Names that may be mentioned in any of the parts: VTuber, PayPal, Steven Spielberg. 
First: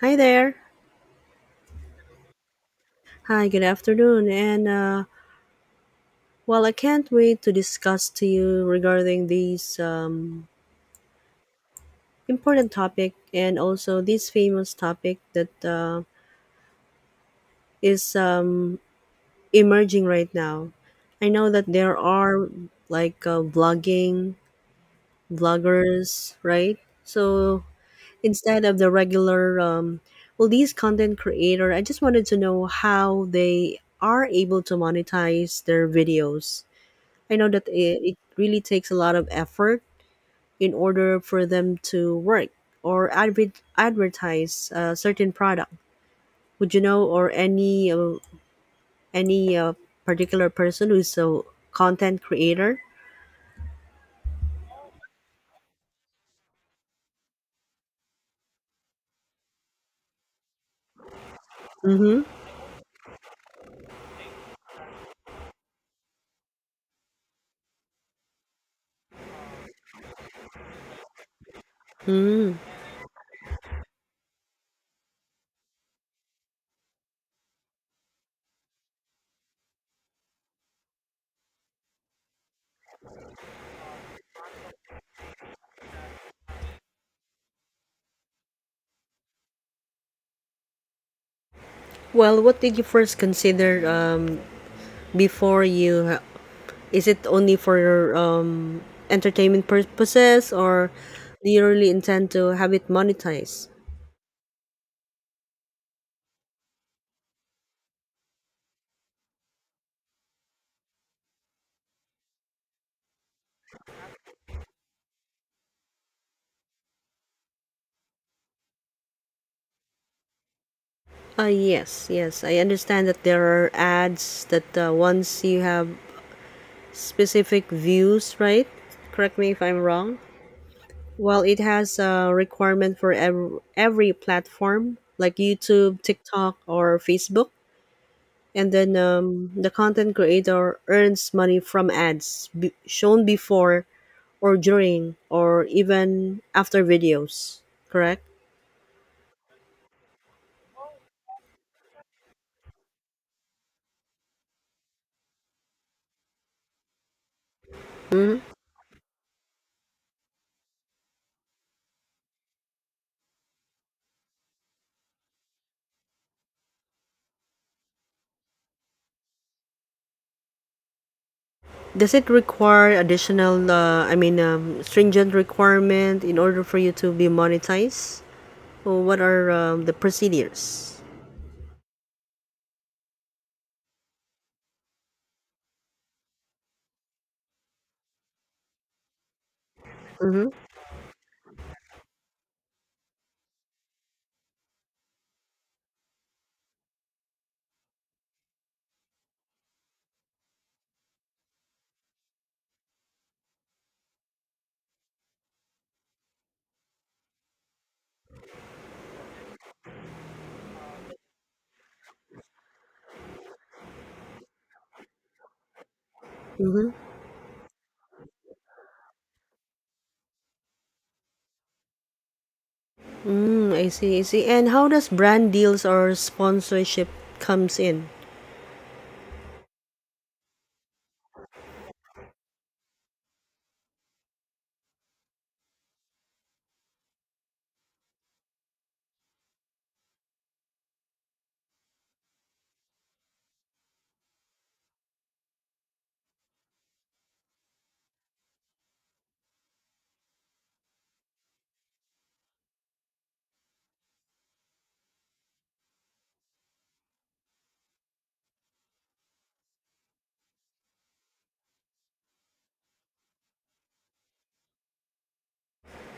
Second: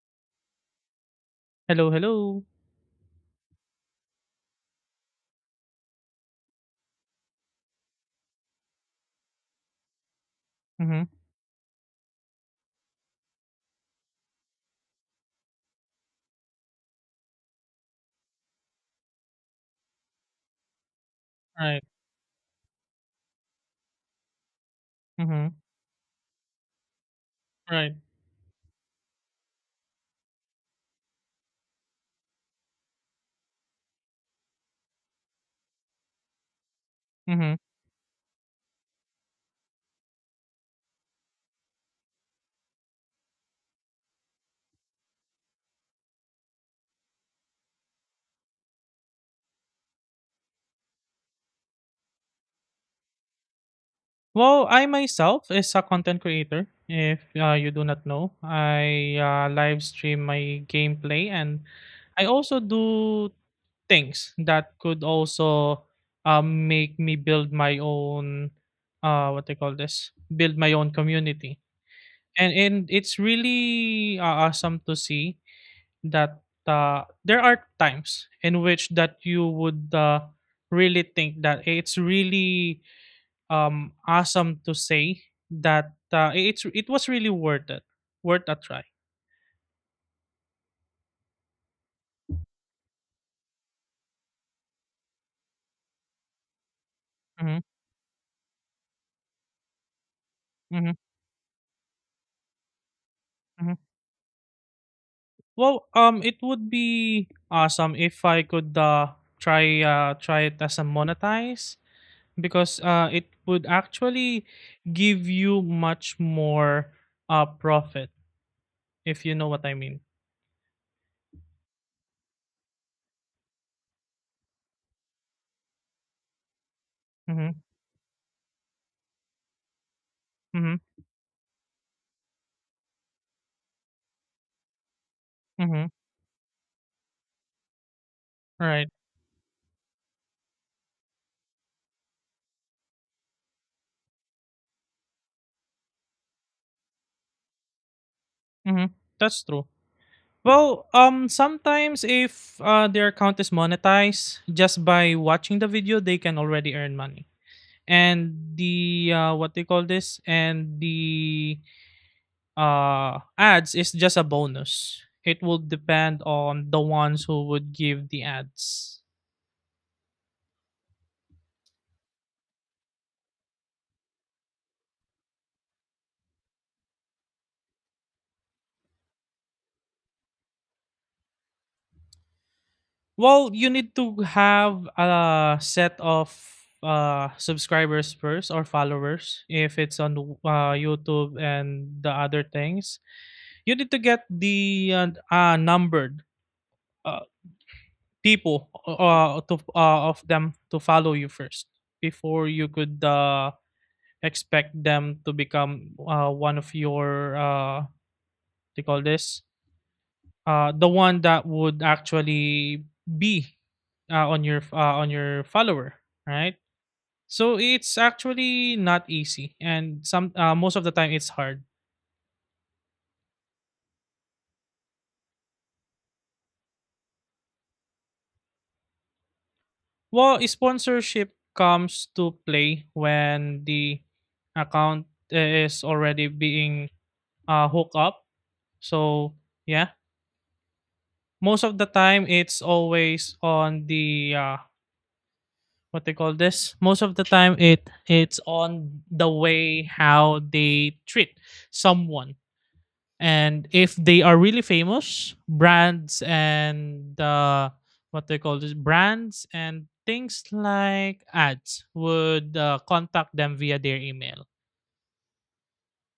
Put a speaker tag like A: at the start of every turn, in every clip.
A: Hi there.
B: Hello, hello.
A: Hi, good afternoon. And I can't wait to discuss to you regarding these
B: Mhm.
A: important topic and also this famous topic that is emerging right now. I know that
B: Right.
A: there are like vlogging
B: Mhm.
A: vloggers, right? So
B: Right.
A: instead of the regular, these content creator, I just wanted to know how they are able to monetize their videos. I know
B: Mhm.
A: that it really takes a lot of effort in order for them to work or advertise a certain product. Would you know or any any particular person who's a content creator?
B: Well, I myself is a content creator. If you do not know, I live stream my gameplay, and
A: Mm-hmm.
B: I also do things that could also make me build my own what they call this, build my own community. and
A: Mm.
B: and it's really awesome to see that there are times in which that you would really think that it's really awesome to say that it was really worth it, worth a try.
A: Well, what did you first consider before you? Is it only
B: hmm
A: for entertainment purposes,
B: hmm
A: or do you really intend to have it monetized?
B: hmm Well, it would be awesome if I could try try it as a monetize, because it would actually give you much more profit, if you know what I mean.
A: Yes, yes. I understand that there are ads that once you have
B: Mm-hmm,
A: specific views, right? Correct me if I'm wrong.
B: mm-hmm,
A: Well, it has a requirement for every platform like
B: mm-hmm.
A: YouTube, TikTok, or Facebook. And
B: Right.
A: then um, the content creator earns money from ads shown before or during or even after videos, correct?
B: Mhm. That's true. Well, sometimes if their account is monetized, just by watching the video, they can already earn money. And the what they call this, and the ads is just a bonus. It will depend on the ones who would give the ads.
A: Does it require additional, I mean, stringent requirement in order for you to be monetized? Or what are the procedures?
B: Well, you need to have a set of subscribers first, or followers if it's on
A: Mm-hmm.
B: YouTube and the other things. You need to get the numbered uh people to of them to follow you first before you could expect them to become one of your they call this, the one that would actually be on your follower, right?
A: Mm-hmm.
B: So it's actually not easy, and some most of the time it's hard.
A: Mm, I see, I see. And how does brand deals or sponsorship comes in?
B: Well, sponsorship comes to play when the account is already being hooked up. So yeah, most of the time it's always on the what they call this. Most of the time it's on the way how they treat someone. And if they are really famous brands and what they call this, brands and things like ads would contact them via their email.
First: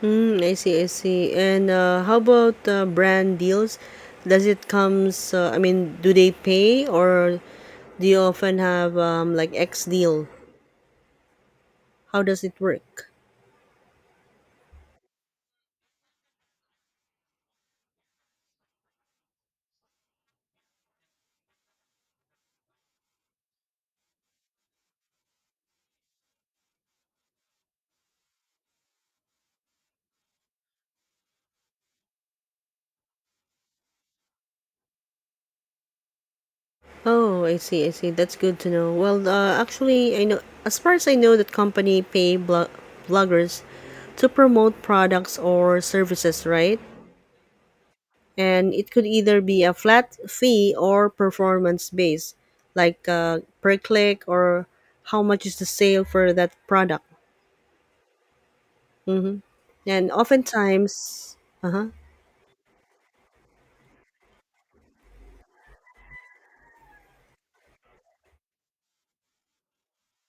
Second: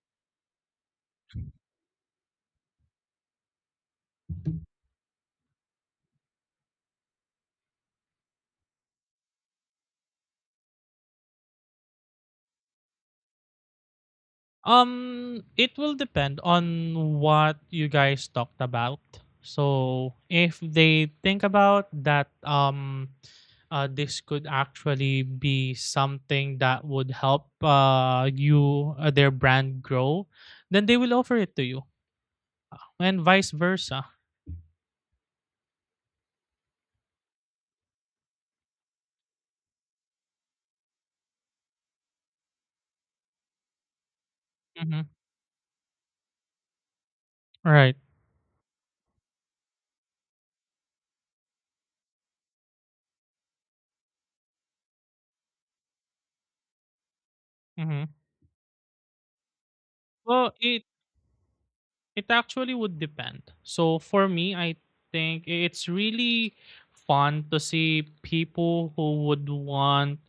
A: Mm, I see, I see. And how about brand deals? Does it comes? I mean, do they pay or do you often have like X deal? How does it work?
B: It will depend on what you guys talked about. So if they think about that, this could actually be something that would help you their brand grow, then they will offer it to you, and vice versa.
A: Oh, I see, I see. That's good to know. Well, actually, I know as far as I know that company pay bloggers to promote
B: Mhm.
A: products or services, right?
B: Right.
A: And it could either be a flat fee or performance based, like per click or how much is the sale for that product.
B: Mhm.
A: And
B: Well, I
A: oftentimes, uh huh.
B: it actually would depend. So for me, I think it's really fun to see people who would want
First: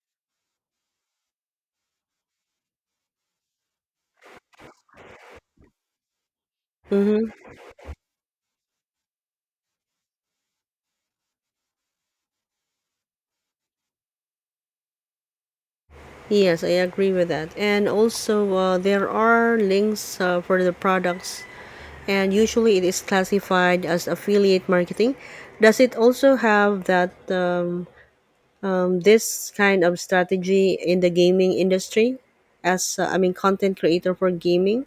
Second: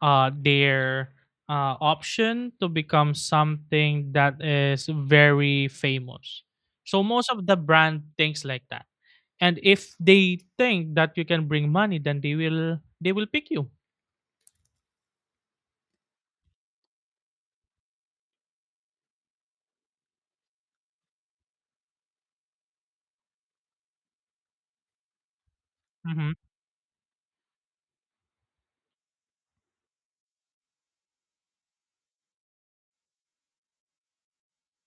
B: their option to become something that is very famous. So
A: Mm-hmm.
B: most of the brand thinks like that. And if they think that you can bring money, then they will pick you.
A: Yes, I agree with that. And also, there are links for the products and usually it is classified as affiliate marketing. Does it
B: Mhm.
A: also have that this kind of strategy in the gaming industry, as I mean, content creator for gaming?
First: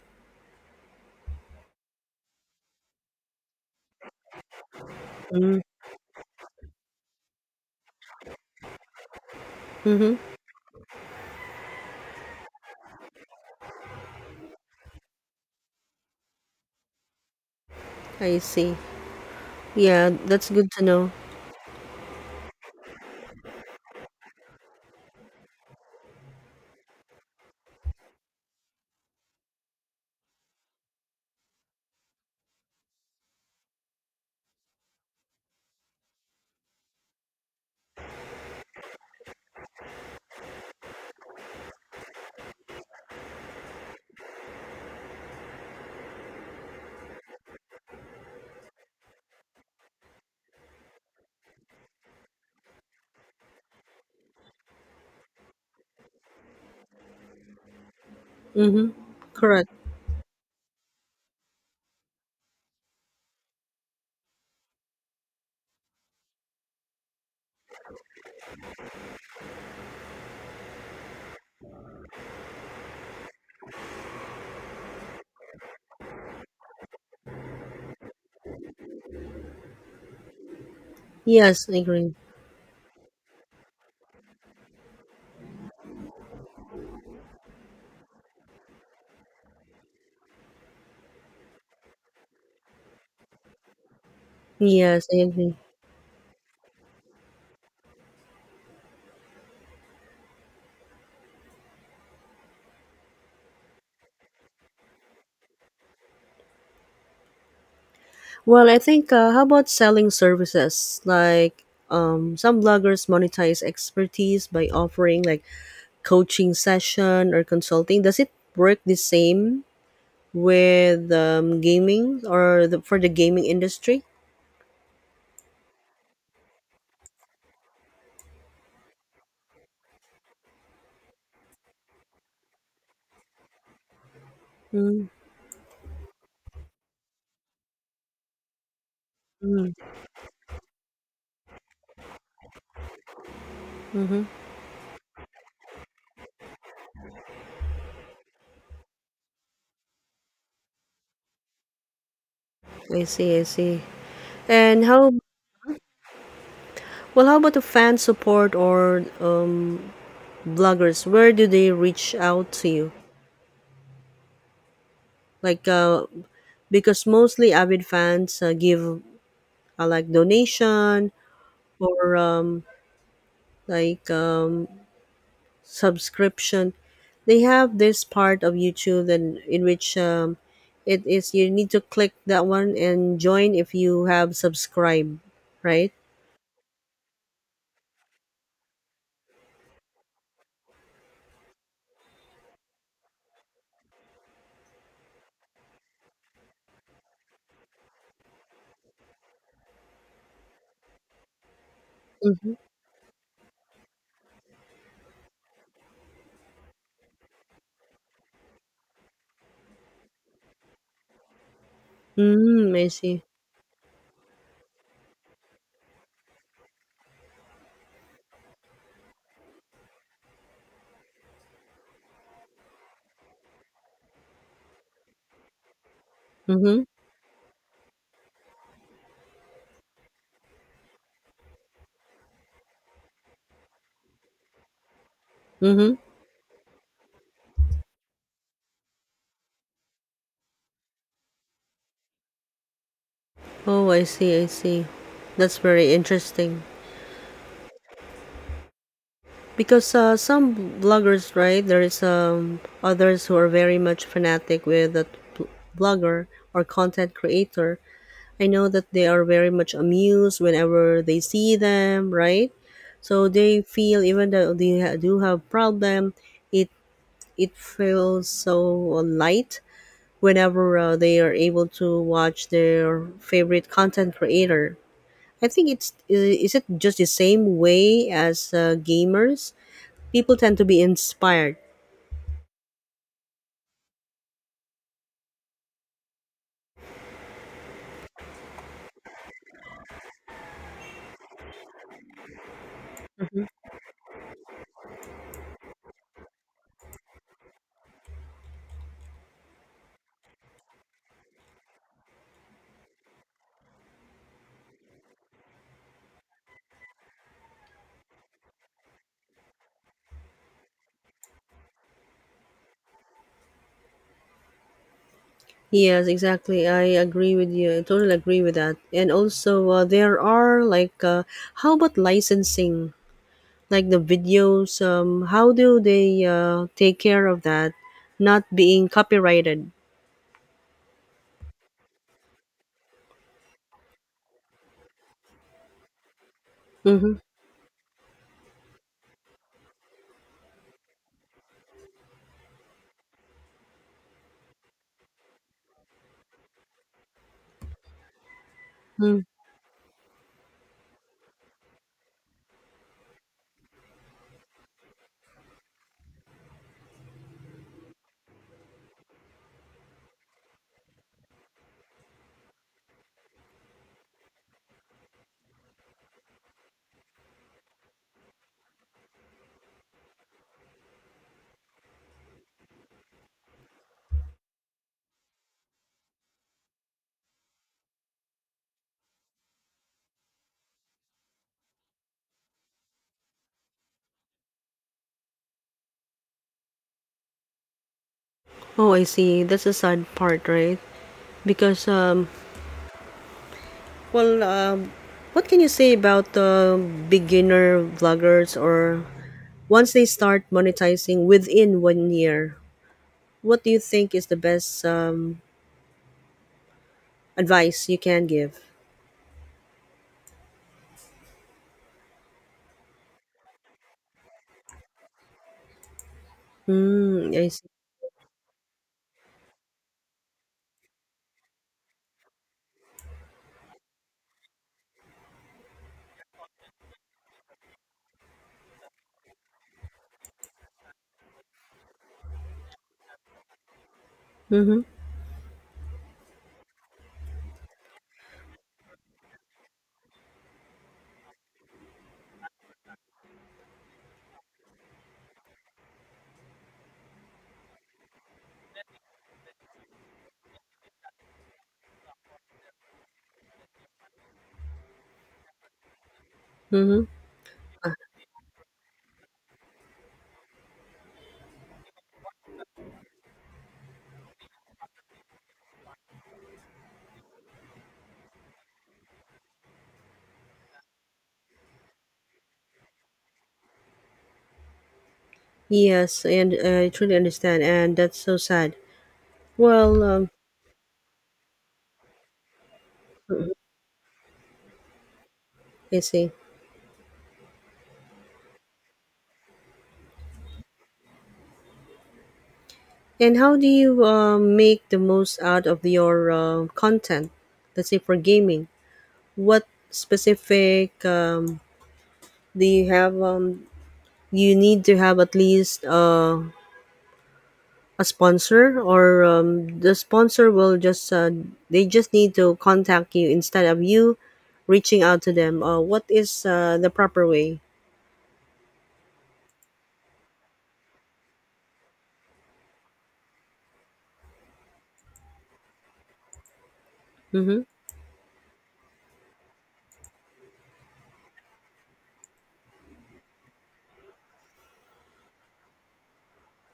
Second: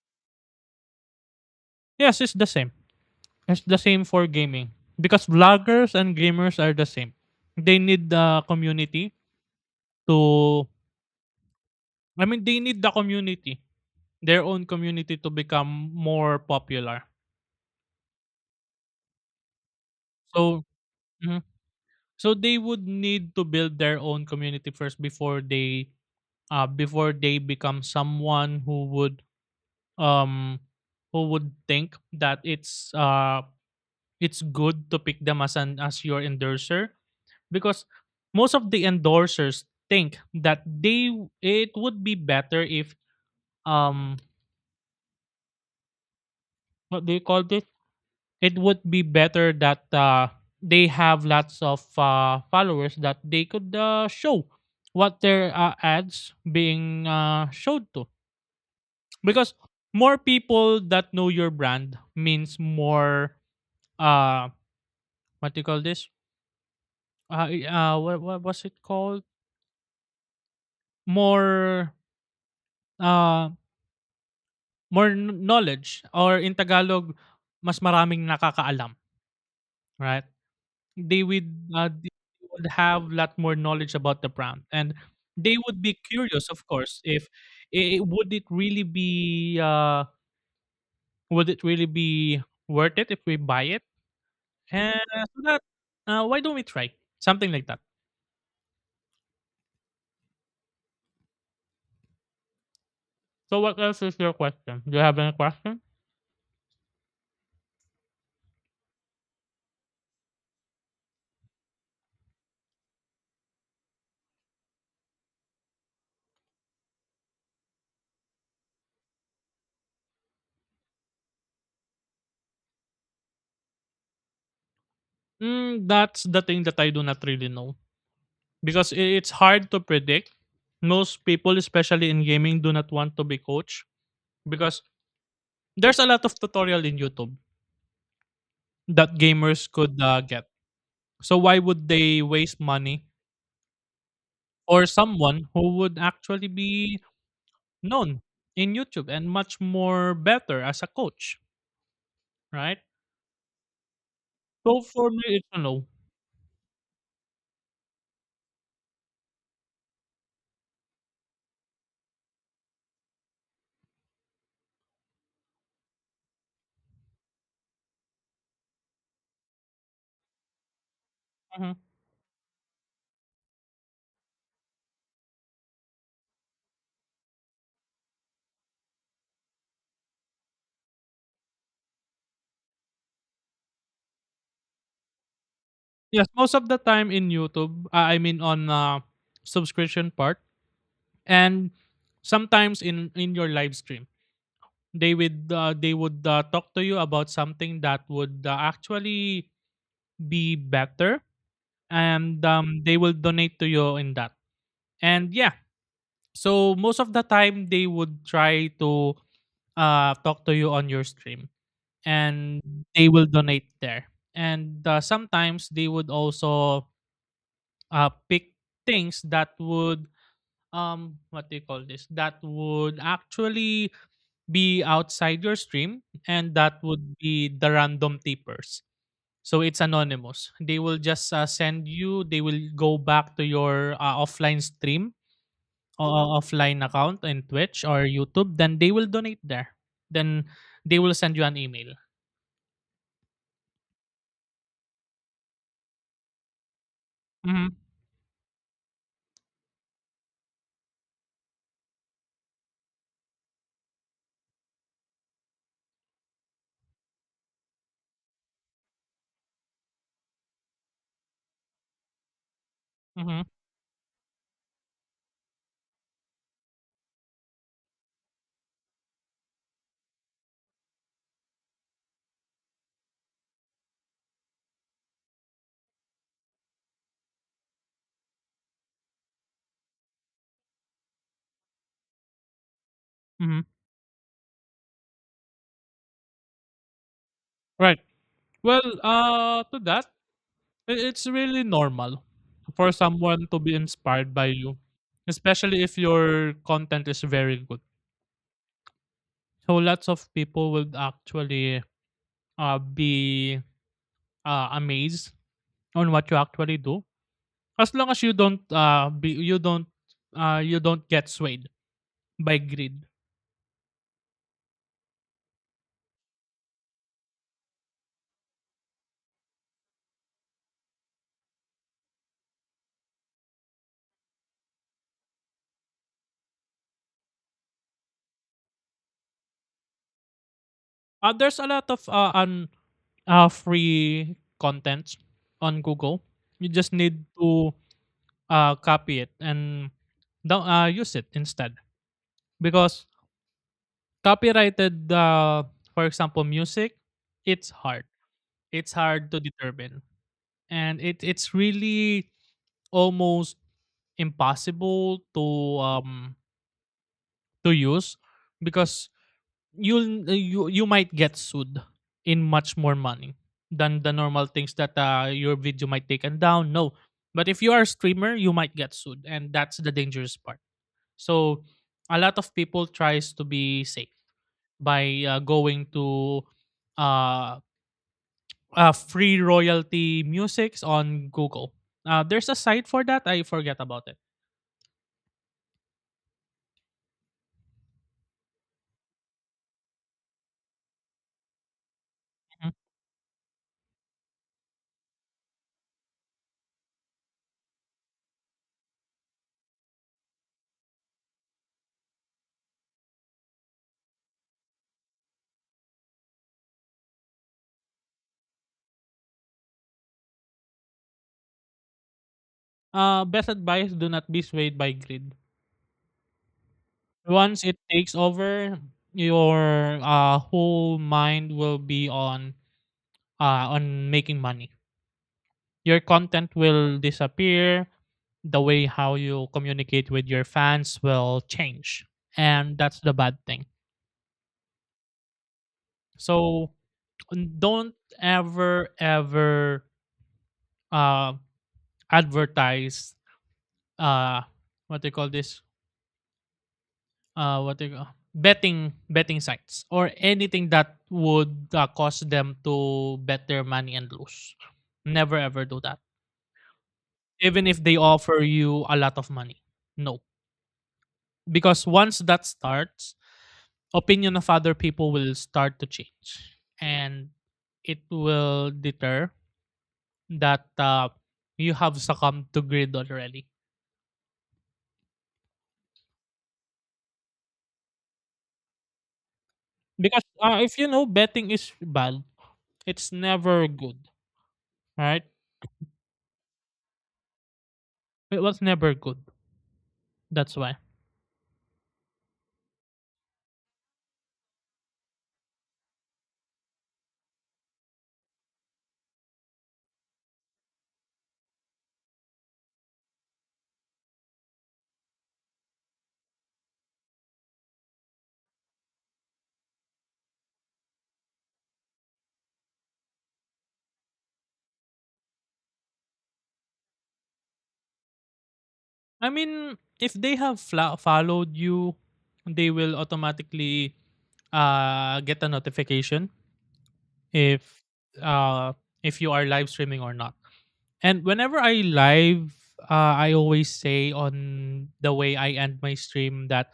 B: Yes, it's the same. It's the same for gaming, because vloggers and gamers are the same. They need the community
A: Mm-hmm.
B: to, I mean, they need the community, their own community, to become more popular.
A: I see. Yeah, that's
B: So,
A: good to know.
B: mhm, so they would need to build their own community first before they become someone um who would think that it's good to pick them as an, as your endorser, because most of the endorsers think that they, it would be better if um what do you call this, it would be better that they have lots of followers that they could show what their ads being showed to,
A: Mm-hmm.
B: because
A: Correct.
B: more people that know your brand means more uh what do you call this, what was it called, more uh more knowledge, or in Tagalog, mas maraming nakakaalam, right? They would
A: Yes, I
B: they
A: agree.
B: would have a lot more knowledge about the brand, and they would be curious, of course, if it, would it really be would it really be worth it if we buy it. And
A: Yes, I
B: so
A: agree.
B: that, why don't we try something like that? So what else is your question? Do you have any question?
A: Well, I think how about selling services? Like some bloggers monetize expertise by offering like coaching session or consulting. Does it work the same with gaming or for the gaming industry?
B: Mm, that's the thing that I do not really know, because it's hard to predict. Most people, especially in gaming, do not want to be coach, because
A: Mm-hmm,
B: there's a lot of tutorial in YouTube that gamers could get. So why would they waste money
A: mm-hmm.
B: or someone who would actually be known in YouTube and much more better as a coach? Right?
A: I see, I see.
B: So
A: And how
B: for me, it's a no.
A: well? How about the fan support or bloggers? Where do they reach out to you? Like, uh, because mostly avid fans give like donation
B: Mhm.
A: for like subscription. They have this part of YouTube and in which it is you need to click that one and join if you have subscribed, right?
B: Yes, most of the time in YouTube, I mean on subscription part, and sometimes in your live stream, they would talk to you about something that would actually be better, and
A: Mm-hmm.
B: they will donate to you in that. And yeah, so most of the time they would try to talk to you on your stream, and
A: Mm, I
B: they
A: see.
B: will donate there. And sometimes they would also pick things that would what do you call this, that would actually be outside your stream, and that
A: Mm-hmm.
B: would be the random tippers. So it's anonymous, they will just send you, they will go back to your offline stream
A: Mm-hmm.
B: or offline account in Twitch or YouTube, then they will donate there, then they will send you an email.
A: Oh, I see. I see. That's very interesting.
B: Mm-hmm.
A: Because some vloggers, right? There is others who are very much fanatic with the blogger or content creator, I know that they are very much amused whenever they see them, right? So
B: Mm-hmm.
A: they feel even though do have problem, it it feels so light whenever they are able to watch their favorite content creator. I think is it just the same way as gamers? People tend to be inspired.
B: Mm-hmm. Right. Well, to that, I, it's really normal for
A: Mhm.
B: someone to be inspired by you, especially if your content is very good. So lots of people will actually be amazed on what you actually do, as long as you don't you don't get swayed by greed.
A: Yes, exactly. I agree with you. I totally agree with that. And also, there are how about licensing? Like the videos, how do they take care of that not being copyrighted.
B: There's a lot of free contents on Google. You just
A: Mm-hmm.
B: need to copy it and use it instead, because copyrighted, for example, music, it's hard. It's
A: Mm.
B: hard to determine. And it's really almost impossible um to use, because you might get sued in much more money than the normal things that your video might taken down, no, but if you are a streamer you might get sued, and that's the dangerous part. So a lot of people tries to be safe by going to uh, free royalty musics on Google. There's a site for that. I forget about it.
A: Oh, I see, that's a sad part, right? Because
B: Mhm.
A: well um, what can you say about the beginner vloggers or once they start monetizing within 1 year, what do you think is the best advice you can give?
B: Best advice: do not be swayed by greed.
A: Mm, I
B: Once
A: see.
B: it takes over, your whole mind will be uh, on making money. Your content will disappear. The way how you communicate with your fans will change. And that's the bad thing.
A: Mm-hmm.
B: So don't ever, ever uh, advertise uh, what they call this? What they call betting sites, or anything that would cause them to bet their money and lose. Never ever do that,
A: Mm-hmm.
B: even if they offer you a lot of money. No, because once that starts, opinion of other people will start to change, and it will deter that you have succumbed to greed already,
A: Yes, and I truly understand and that's so sad. well
B: because
A: um,
B: if you know betting is bad, it's never good, right?
A: I see.
B: It was never good, that's why.
A: And how do you make the most out of your content? Let's say for gaming, what specific do you have? You need to have at least a sponsor, or the sponsor will just they just need to contact you instead of you reaching out to them. What is the proper way?
B: I mean, if they have followed you, they will automatically get a notification
A: Mm-hmm.
B: if uh, if you are live streaming or not. And whenever I live, I always say on the way I end my stream that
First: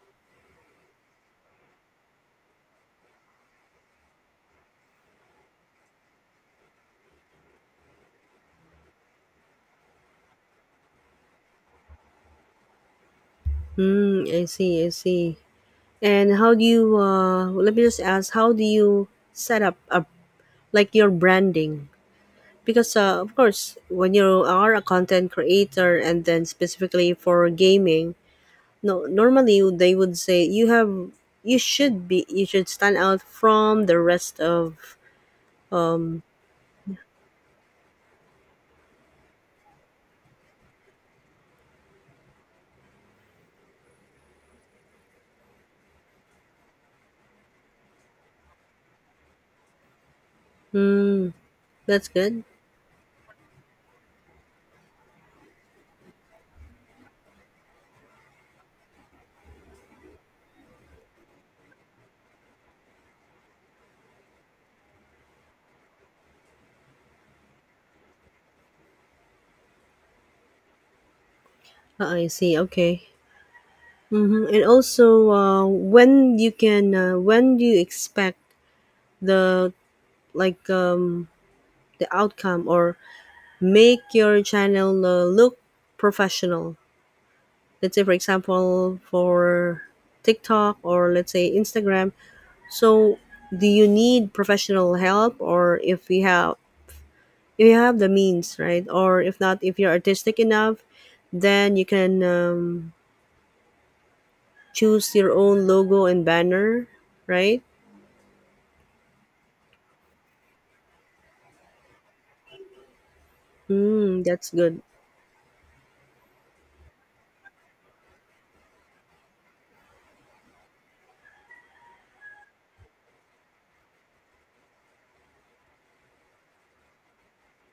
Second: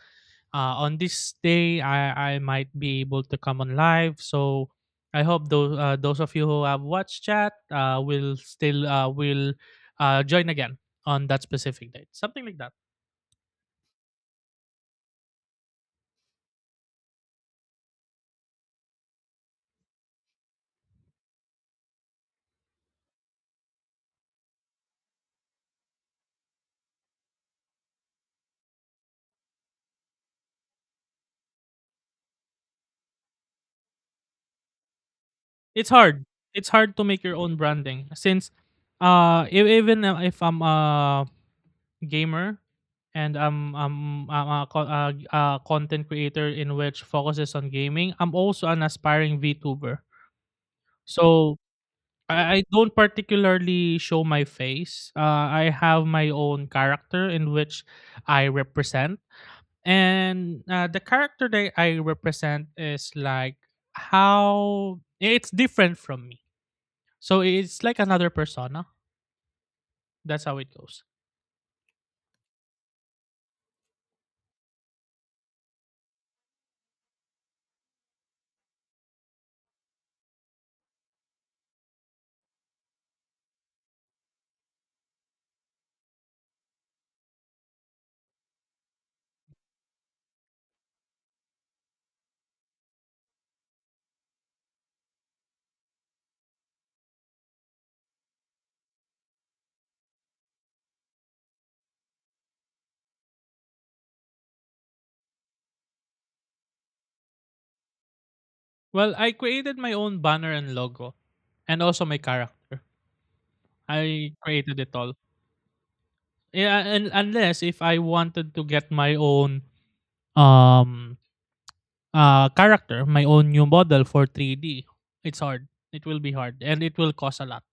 B: on this day I might be able to come on live. So I hope those of you who have watched chat will join again on that specific date. Something like that.
A: Mm, I see, I see. And how do you, let me just ask, how do you set up a like your branding because of course when you are a content creator and then specifically for gaming no normally they would say you have you should stand out from the rest of.
B: It's hard. It's hard to make your own branding, since e- even if I'm gamer and I'm a content creator in which focuses on gaming. I'm also an aspiring VTuber.
A: Hmm,
B: So
A: that's good.
B: I don't particularly show my face. I have my own character in which I represent, and the character that I represent is like how it's different from me. So it's like another persona. That's how it goes.
A: Uh, I see, okay. Mm-hmm. And also when you can when do you expect the like the outcome or make your channel look professional, let's say for example for TikTok or let's say Instagram. So do you need professional help or if you have the means, right? Or if not, if you're artistic enough, then you can choose your own logo and banner, right?
B: Well, I created my own banner and logo, and also my character.
A: Mm,
B: I
A: that's good.
B: created it all. Yeah, and unless if I wanted to get my own um character, my own new model for 3D, it's hard. It will be hard, and it will cost a lot.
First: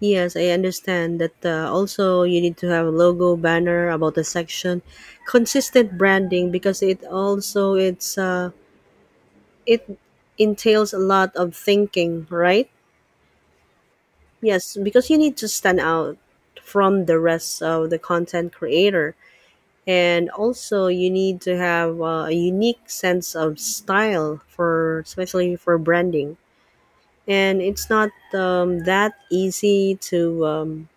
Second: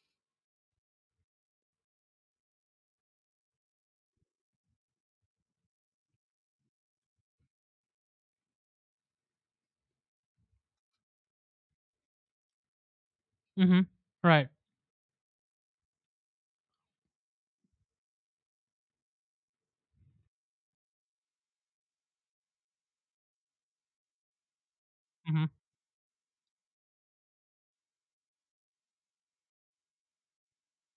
A: Yes, I understand that also you need to have a logo, banner about the section, consistent branding because it also it entails a lot of thinking, right?
B: Mm-hmm. Right.
A: Yes, because you need to stand out from the rest of the content creator. And also, you need to have a unique sense of style for,
B: Mm-hmm.
A: especially for branding. And it's not that easy to,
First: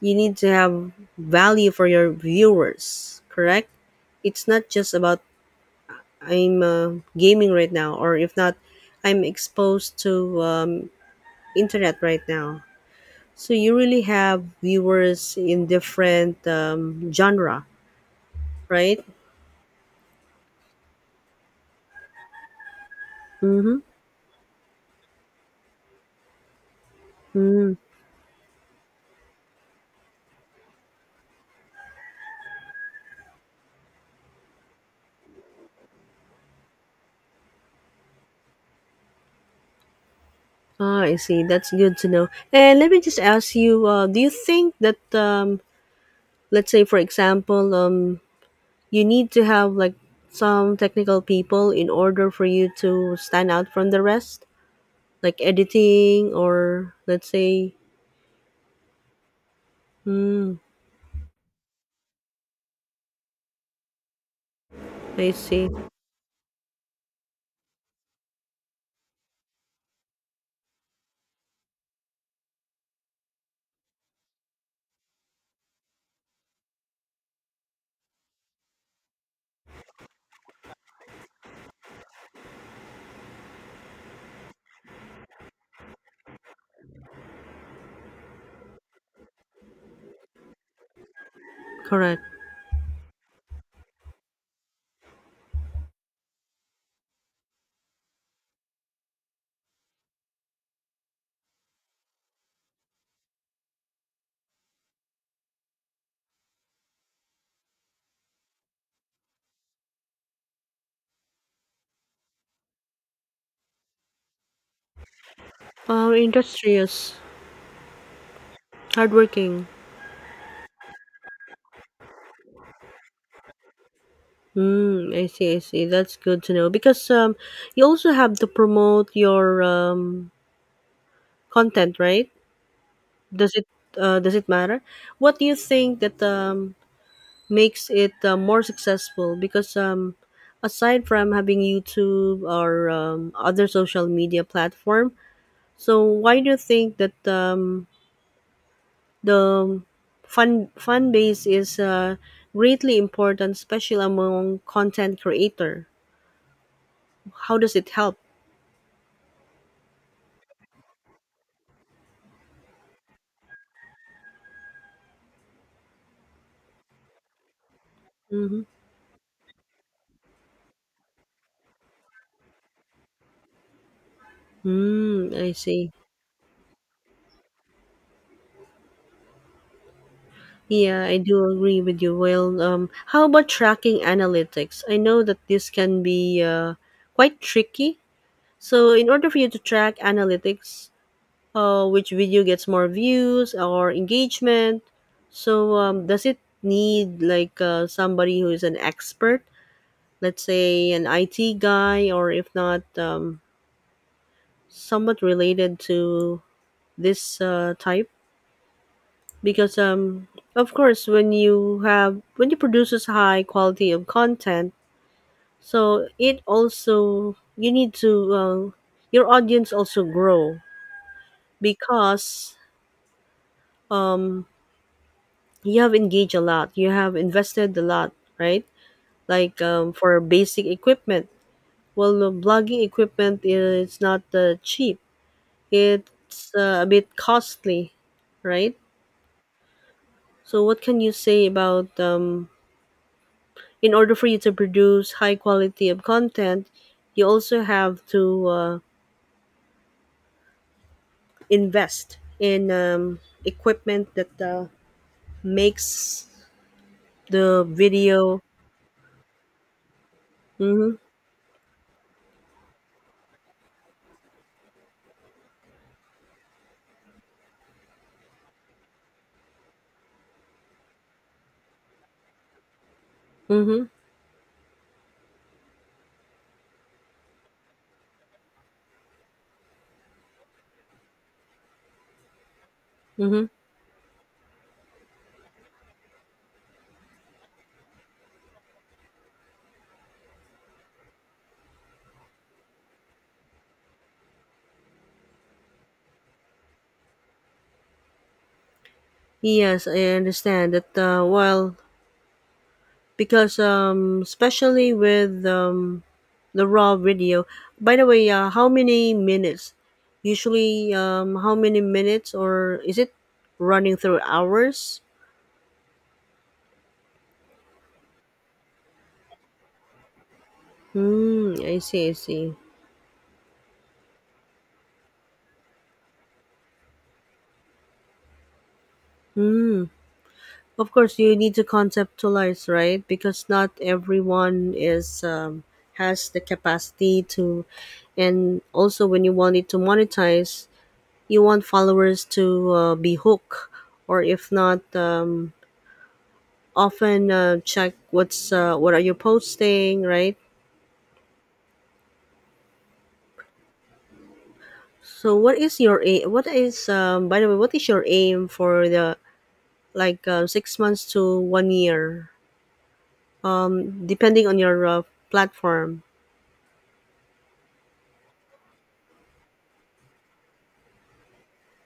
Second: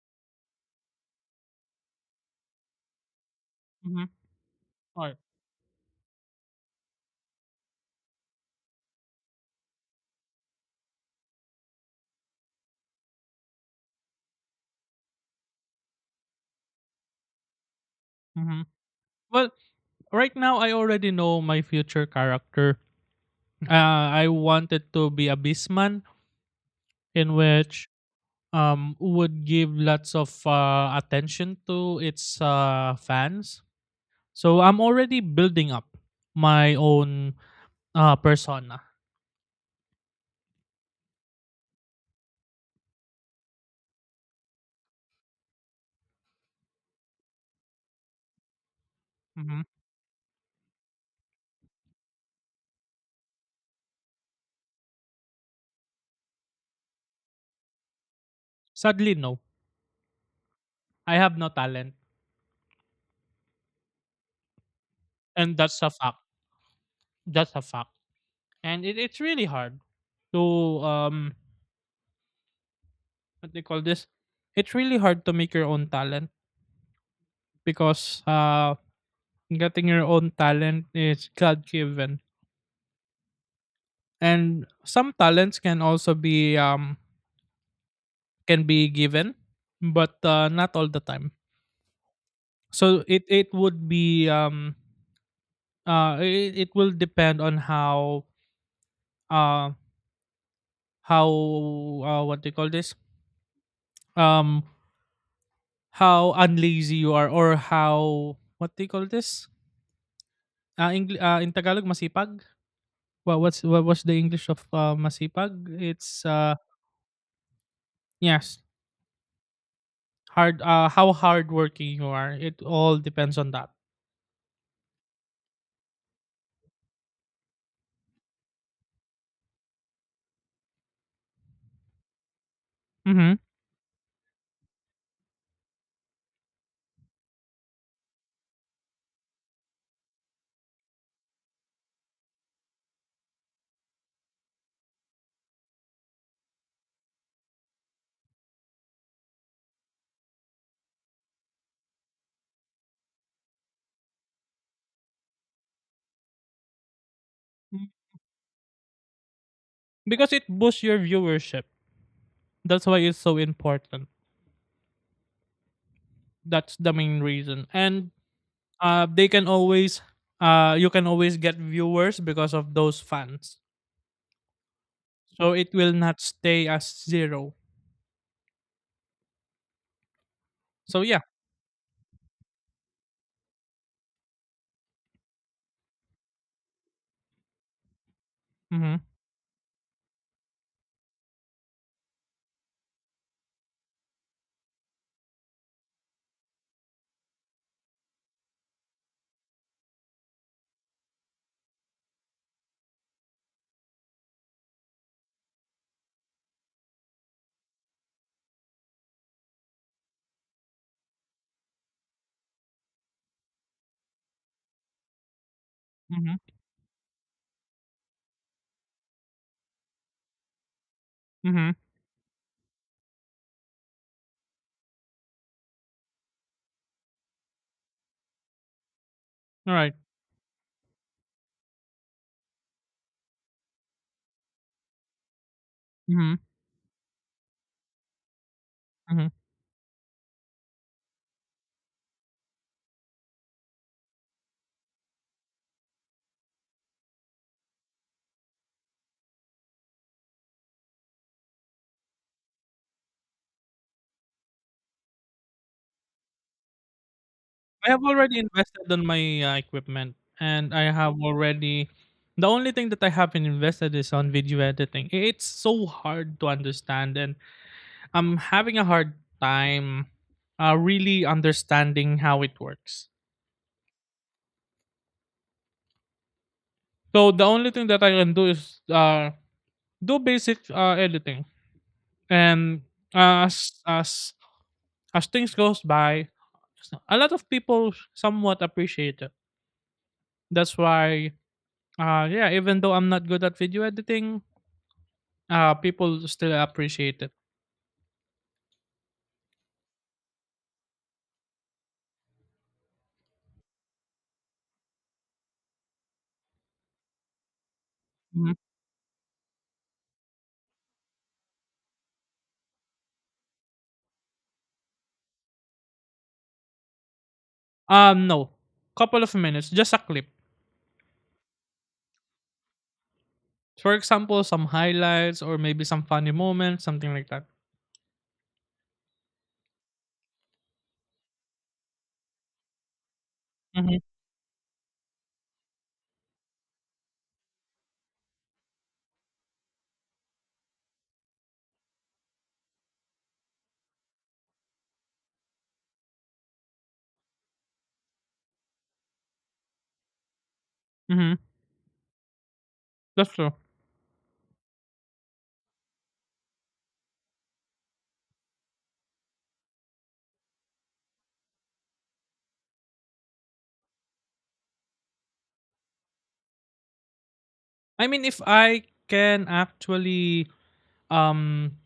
A: you need to have value for your viewers, correct?
B: Mm-hmm.
A: It's not just
B: Right.
A: about I'm gaming right now, or if not, I'm exposed to internet right now. So you really have viewers in different genre,
B: Mm-hmm.
A: right?
B: Well, right now I already know my future character.
A: Mm-hmm.
B: I wanted to be a beastman in
A: Mm-hmm.
B: which would give lots of attention to its fans. So I'm already building up my own persona.
A: Ah, I see. That's good to know. And let me just ask you: do you think that, let's say, for example, you need to
B: Mhm.
A: have like some technical people in order for you to stand out from the rest, like editing or let's say,
B: Sadly, no,
A: mm,
B: I have no talent,
A: I
B: and
A: see,
B: that's a fact. That's a fact, and it's really hard to um what they call this. It's really hard to make your own talent, because getting your own talent is God given, and some talents can also be can be given, but not all the time.
A: correct.
B: So it would be it, it will depend on uh how what do you call this um how unlazy you are, or how, what do you call this, in Tagalog, masipag. What was the English of masipag? It's
A: Industrious,
B: Yes,
A: hardworking.
B: hard how hardworking you are, it all depends on that.
A: Mm, I see, I see. That's good to know because you also have to promote your content, right?
B: Mm-hmm.
A: Does it does it matter? What do you think that makes it more successful? Because aside from having YouTube or other social media platform, so why do you think that the fun fan base is greatly important, especially among content creator? How does
B: Mm.
A: it help?
B: Because it boosts your viewership. That's why it's so important. That's the main reason. And
A: Mm-hmm.
B: they can always you can always get viewers because of those fans,
A: Mm, I
B: so it
A: see.
B: will not stay as zero. So
A: Yeah, I
B: yeah.
A: do agree with you. Well, how about tracking analytics? I know that this can be quite tricky. So,
B: Mm-hmm.
A: in order for you to track analytics, which video gets more views or engagement, so does it need like somebody who is an expert, let's say an IT guy, or if not, somewhat related to this type? Because of course when you have when you produces high quality of content so
B: Mm-hmm.
A: it also you need to your audience also grow
B: Mm-hmm.
A: because um you have engaged a lot you have invested a lot, right? Like
B: All right.
A: for basic equipment, well the blogging equipment is not cheap,
B: Mm-hmm.
A: it's a bit costly, right? So what can you say about in order for you to produce high quality of content, you also have to invest in equipment that makes the
B: I have already
A: video.
B: invested on my equipment, and I
A: Mm-hmm,
B: have already. The only thing that I haven't invested is on video editing. It's so hard to understand, and I'm having a hard time really understanding how it works.
A: mm-hmm,
B: So the only thing that I can do is do basic editing, and
A: mm-hmm.
B: uh, as as as things goes by, a lot of people somewhat appreciate it. That's why, yeah, even though I'm not good at video editing, uh, people still appreciate it.
A: Yes, I understand that. Well, because especially with the raw video. By the way,
B: Mhm.
A: how many minutes? Usually, how many minutes, or is it running through hours?
B: No. Couple of minutes, just a clip.
A: Hmm. I see. I see.
B: For example, some highlights or maybe some funny moments, something like that.
A: Mm. Of course, you need to conceptualize, right? Because not
B: Mm-hmm.
A: everyone is has the capacity to, and also when you want it to monetize, you want followers to be hooked, or if not, often check what's what are you posting, right?
B: Mm-hmm. That's true.
A: So, what is your aim? What is by the way, what is your aim for the like 6 months to 1 year, depending on your platform?
B: I mean, if I can actually, um,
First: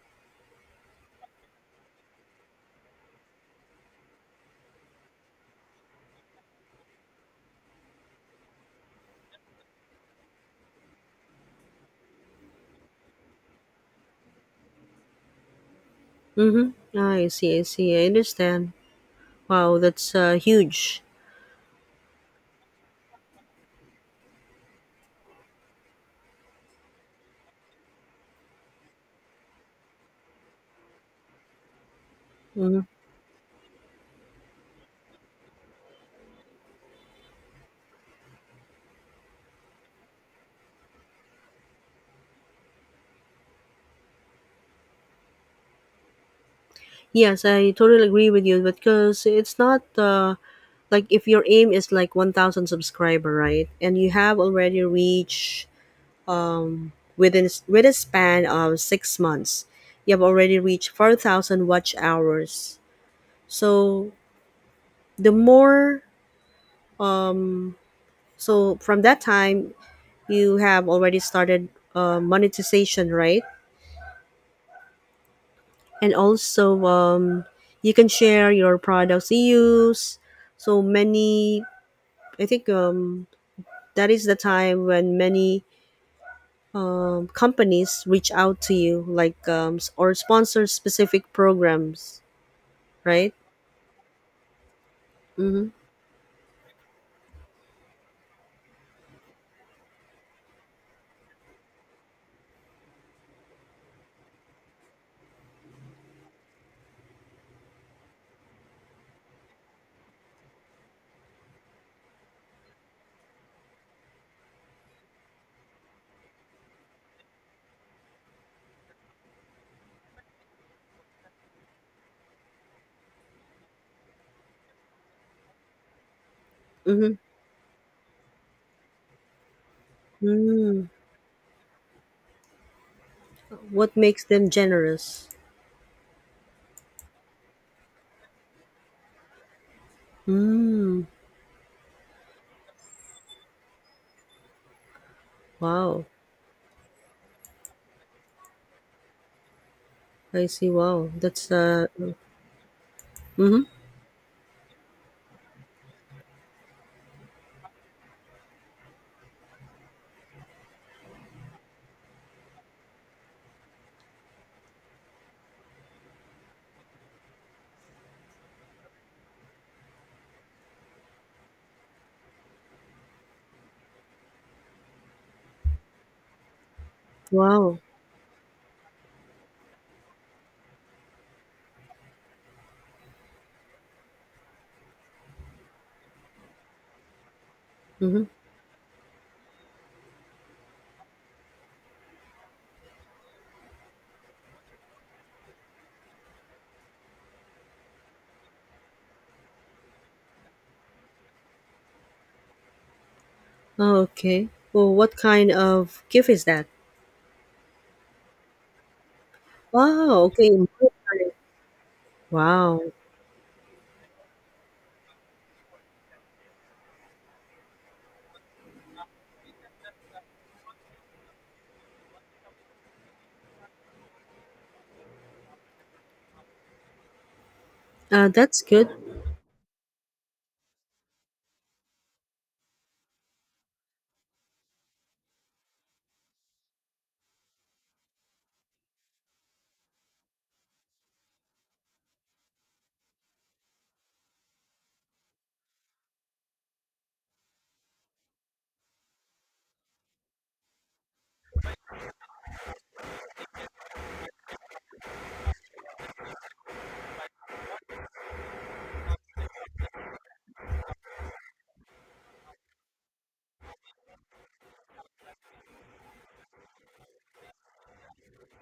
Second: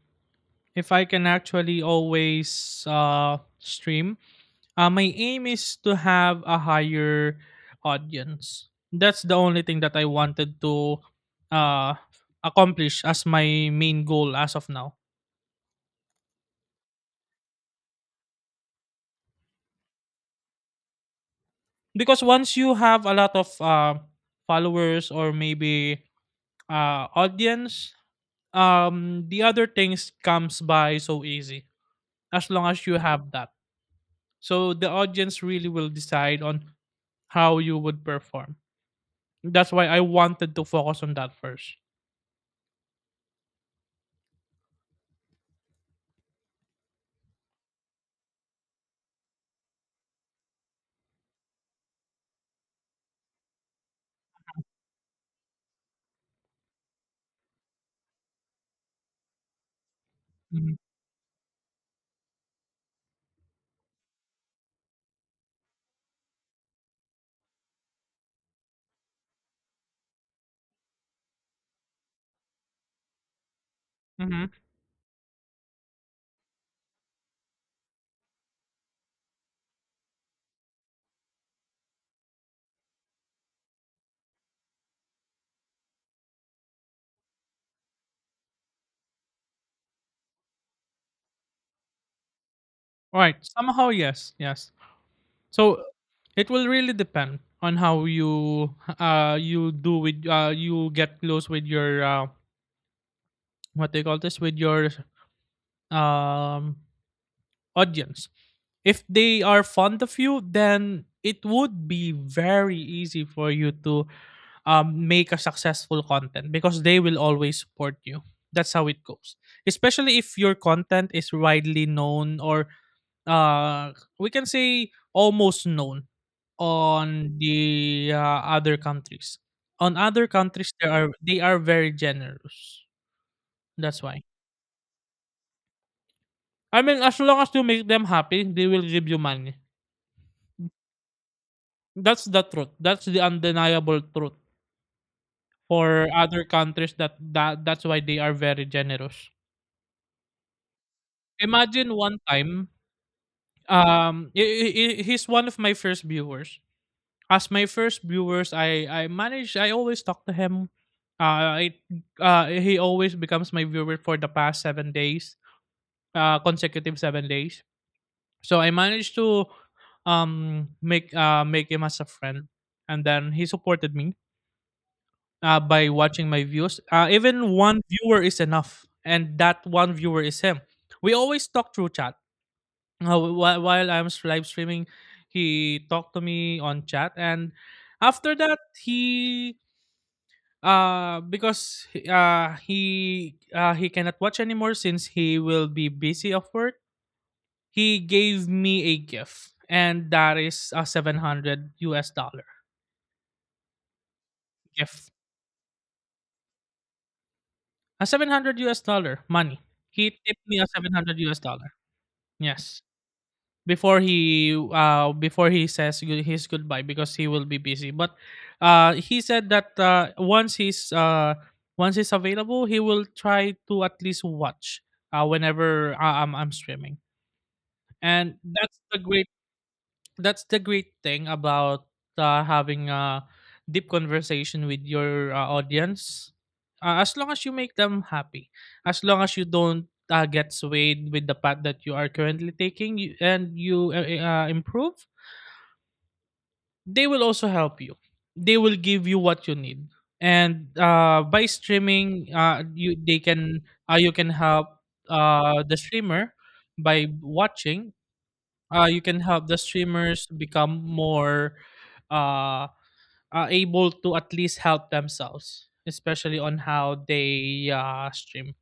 B: if I can actually always stream, my aim is to have a higher audience. That's the only thing that I wanted to uh accomplish as my main goal as of now.
A: Mm-hmm. I see, I see. I understand. Wow, that's huge.
B: Because once you have a lot of followers or maybe audience, the other things comes by so easy as long
A: Hmm.
B: as you have that. So the audience really will decide on how you would perform. That's why I wanted to focus on that first.
A: Yes, I totally agree with you because it's not like if your aim is like 1,000 subscriber, right? And you have already reached within with a span of 6 months, you have already
B: Mhm.
A: reached 4,000 watch hours. So the more, um, so from that time, you have already started monetization, right?
B: Mhm.
A: And also you can share your products you use so many. I think that is the time when many companies reach out to you like or sponsor specific programs, right?
B: Right. Somehow, yes, yes.
A: Mm-hmm.
B: So it will really depend on how you do with you get close with your what they call this, with your um audience. If they are fond of you, then it would be very easy for you to make a successful content because they will always support you. That's how it goes. Especially if your content is widely known, or uh, we can say almost known
A: Mm-hmm.
B: on the other countries. On other countries,
A: Mm.
B: there are they are very generous.
A: What
B: That's
A: makes
B: why.
A: them generous?
B: I mean, as long as you make them happy, they will give you money.
A: Mm.
B: That's the truth. That's the undeniable truth
A: Wow,
B: for other countries. That's why they are very generous.
A: I see, wow, that's uh.
B: Imagine one time.
A: Mm-hmm.
B: Um, i- i- he's one of my first viewers. As my first viewers, I manage. I always talk to him. I he always becomes my viewer for the past 7 days, consecutive 7 days. So I managed to make make him as a friend, and then he supported me by watching my views. Even
A: Wow.
B: one viewer is enough, and that one viewer is him. We always talk through chat. While I'm live streaming, he talked to me on chat, and
A: Mm-hmm.
B: after that he, because he cannot watch anymore since he will be busy of work. He gave me a gift, and that is a $700
A: Oh, okay. Well,
B: gift.
A: what kind of gift is that?
B: A seven hundred US dollar money. He
A: Wow,
B: tipped
A: okay.
B: me a $700. Yes.
A: Wow,
B: Before he his goodbye, because he will be busy, but he said that once he's available, he will try to at least watch whenever I'm streaming. And
A: that's good.
B: that's the great thing about having a deep conversation with your audience. As long as you make them happy, as long as you don't get swayed with the path that you are currently taking you, and you improve, they will also help you. They will give you what you need. And by streaming, you they can you can help the streamer by watching. You can help the streamers become more uh, able to at least help themselves, especially on how they stream.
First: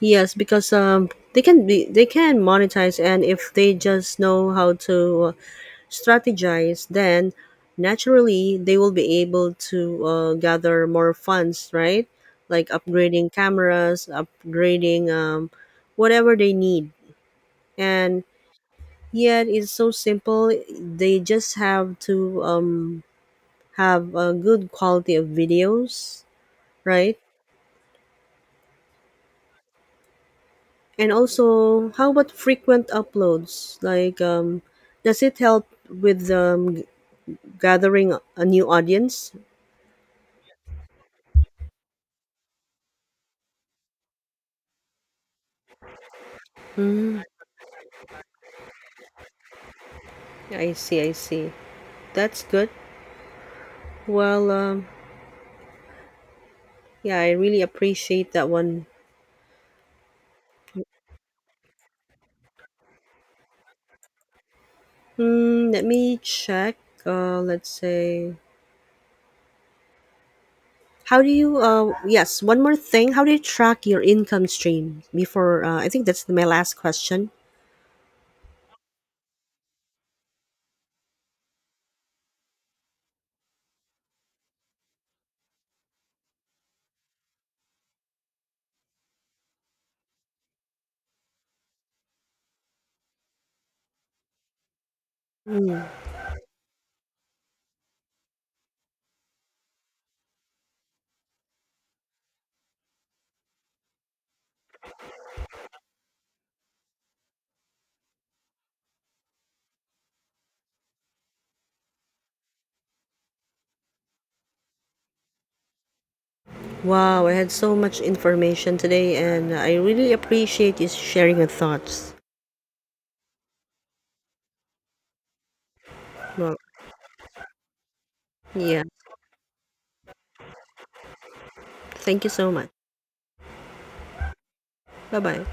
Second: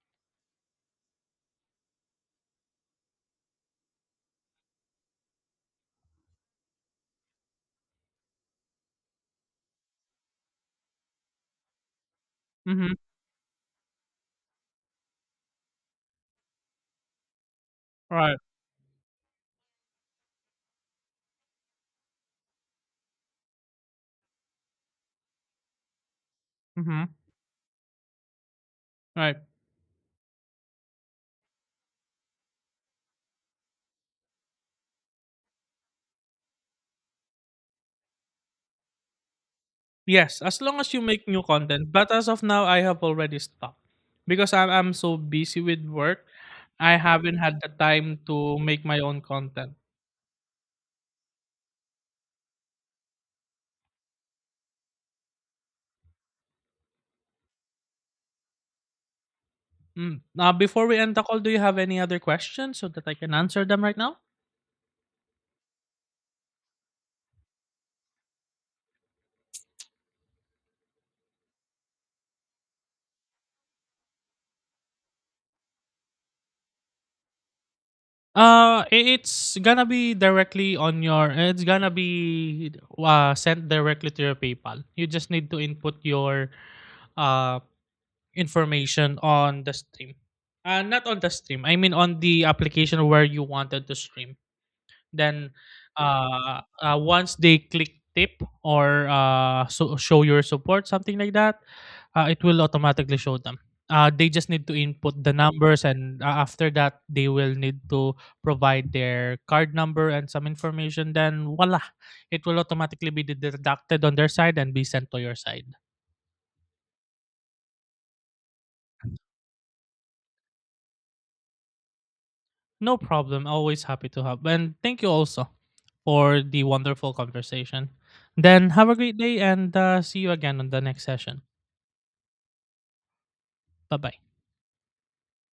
A: Yes, because they can be they can monetize, and if they just know how to strategize, then naturally they will be able to gather more funds, right? Like
B: Mm-hmm.
A: upgrading cameras, upgrading whatever they need, and
B: Right.
A: yet it's so simple. They just have to have a good quality of videos,
B: Mm-hmm.
A: right?
B: Right.
A: And also, how about frequent uploads? Like, does it help with gathering a new audience?
B: Yes, as long as you make new content. But as of now, I have already stopped because I'm so busy with work. I
A: Mm,
B: haven't had the time to make my own content.
A: I see, I see. That's good. Well, yeah, I really appreciate that one.
B: Mm. Now, before we end the call, do you have any other questions so that I can answer them right now?
A: Mm, let me check. Let's say, how do you? Yes, one more thing. How do you track your income stream? Before, I think that's my last question.
B: It's gonna be directly on your. It's gonna be sent directly to your PayPal. You just need to input your uh information on the stream. Not on the stream. I mean on the application where you wanted to stream. Then,
A: Mm.
B: once they click tip or so show your support, something like that, it will automatically show them. They just need to input the numbers, and after that, they will need to provide their card number and some information. Then, voila, it will automatically be deducted on their side and be sent to your side.
A: Wow, I had so much information today, and I really appreciate you sharing your thoughts.
B: No problem. Always happy to help. And thank you also for
A: Well,
B: the wonderful conversation. Then,
A: yeah,
B: have a great day and see you again on the next session.
A: thank you so much.
B: Bye bye.
A: Bye bye.